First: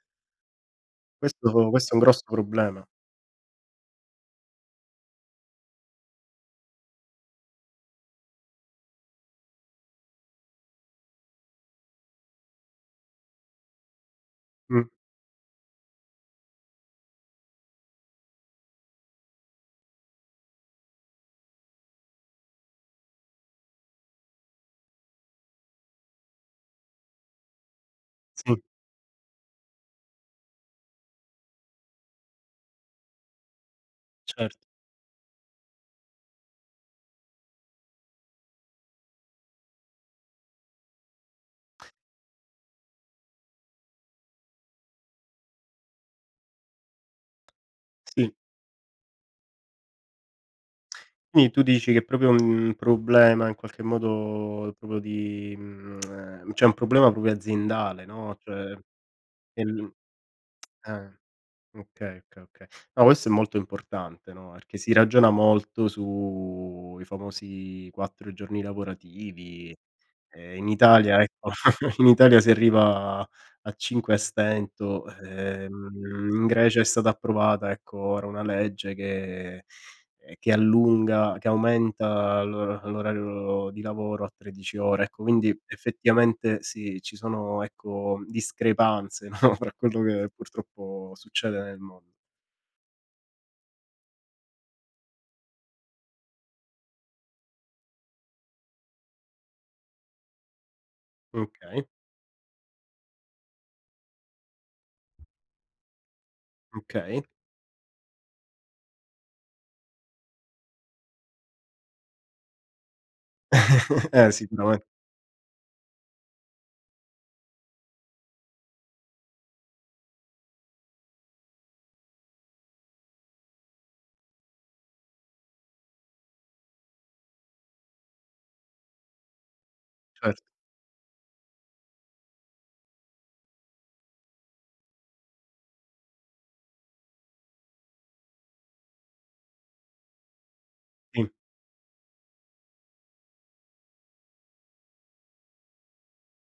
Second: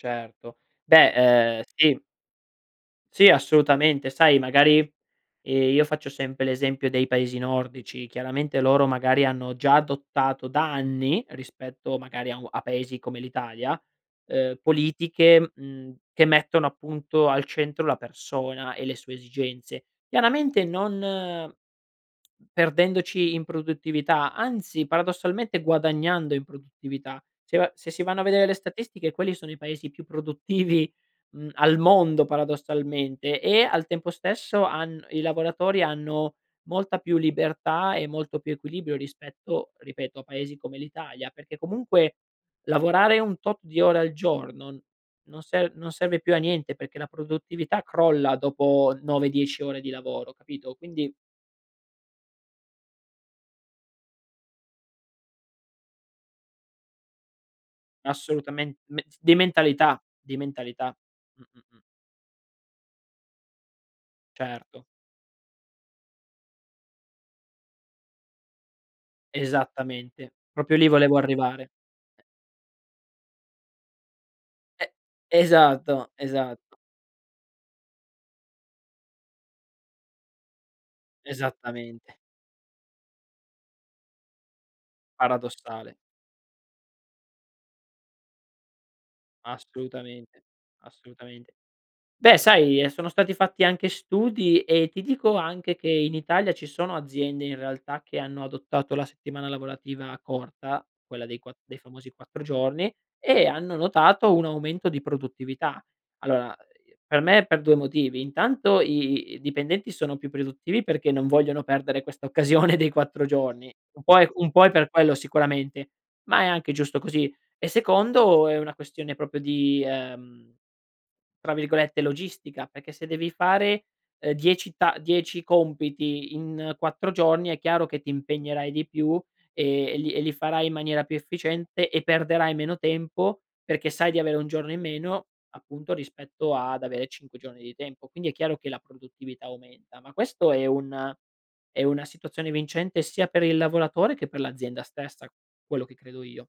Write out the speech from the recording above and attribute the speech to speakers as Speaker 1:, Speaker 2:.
Speaker 1: Certo. Beh, ehm,
Speaker 2: Questo questo è
Speaker 1: sì.
Speaker 2: un grosso problema.
Speaker 1: Sì assolutamente. Sai magari, ehm, io faccio sempre l'esempio dei paesi nordici: chiaramente loro magari hanno già adottato da anni, rispetto magari a u a paesi come l'Italia, ehm,
Speaker 2: Mh.
Speaker 1: politiche, mhmm, che mettono appunto al centro la persona e le sue esigenze. Chiaramente non perdendoci in produttività, anzi paradossalmente guadagnando in produttività. Se va se si vanno a vedere le
Speaker 2: Sì.
Speaker 1: statistiche quelli sono i paesi più produttivi, mhmm, al mondo paradossalmente e al tempo
Speaker 2: Cert
Speaker 1: stesso han i lavoratori hanno molta più libertà e molto più equilibrio rispetto, ripeto, a paesi come l'Italia. Perché comunque lavorare un tot di ore al giorno non serv non serve più a niente perché la produttività
Speaker 2: Sì.
Speaker 1: crolla dopo 9, 10 ore di lavoro, capito; quindi
Speaker 2: Quindi tu dici che proprio, mhmm, un problema in qualche modo proprio di mhmm, ehm, c'è un problema proprio aziendale, no. Cioè,
Speaker 1: Assolutamen me di
Speaker 2: nel
Speaker 1: mentalità, di mentalità.
Speaker 2: ehm,
Speaker 1: Mh-mh-mh.
Speaker 2: okay, okay, okay. No, questo è molto importante, no, perché
Speaker 1: Certo.
Speaker 2: si ragiona molto su i famosi 4 giorni lavorativi.
Speaker 1: Esattamente.
Speaker 2: Ehm, in
Speaker 1: Proprio lì volevo
Speaker 2: Italia ecco,
Speaker 1: arrivare.
Speaker 2: in
Speaker 1: E
Speaker 2: Italia si arriva a 5 a stento.
Speaker 1: E
Speaker 2: Ehm,
Speaker 1: esatto
Speaker 2: in
Speaker 1: esatto.
Speaker 2: Grecia è stata approvata ecco ora una legge che ehm, che allunga che
Speaker 1: Esattamente.
Speaker 2: aumenta l'or l'orario di lavoro a 13 ore, ecco quindi
Speaker 1: Paradossale.
Speaker 2: effettivamente sì, ci sono ecco discrepanze no, fra quello che
Speaker 1: Assolutamente,
Speaker 2: purtroppo
Speaker 1: assolutamente.
Speaker 2: succede nel mon
Speaker 1: Beh sai, ehm, sono stati fatti anche studi e ti dico anche che in Italia ci sono aziende in realtà che hanno adottato la settimana lavorativa corta, quella dei
Speaker 2: Mh,
Speaker 1: quatt dei
Speaker 2: okay.
Speaker 1: famosi 4 giorni, e hanno notato un aumento di produttività. Allora, ehm, per
Speaker 2: Okay.
Speaker 1: me per 2 motivi: intanto i i i dipendenti sono più produttivi perché non vogliono perdere questa occasione dei 4 giorni. Un po' è
Speaker 2: Eh
Speaker 1: un po' è
Speaker 2: sicurame
Speaker 1: per quello sicuramente, ma è anche giusto così. E secondo è una questione proprio di, ehm, tra virgolette "logistica", perché se devi fare, ehm, 10 ta 10 compiti in 4 giorni è chiaro che ti impegnerai di più e e li e li
Speaker 2: Cert
Speaker 1: farai in maniera più efficiente e perderai meno tempo perché sai di avere 1 giorno in meno appunto rispetto ad avere 5 giorni di tempo. Quindi è chiaro che la produttività aumenta, ma questo è un
Speaker 2: In
Speaker 1: è una situazione vincente sia per il lavoratore che per l'azienda stessa, quello che credo io.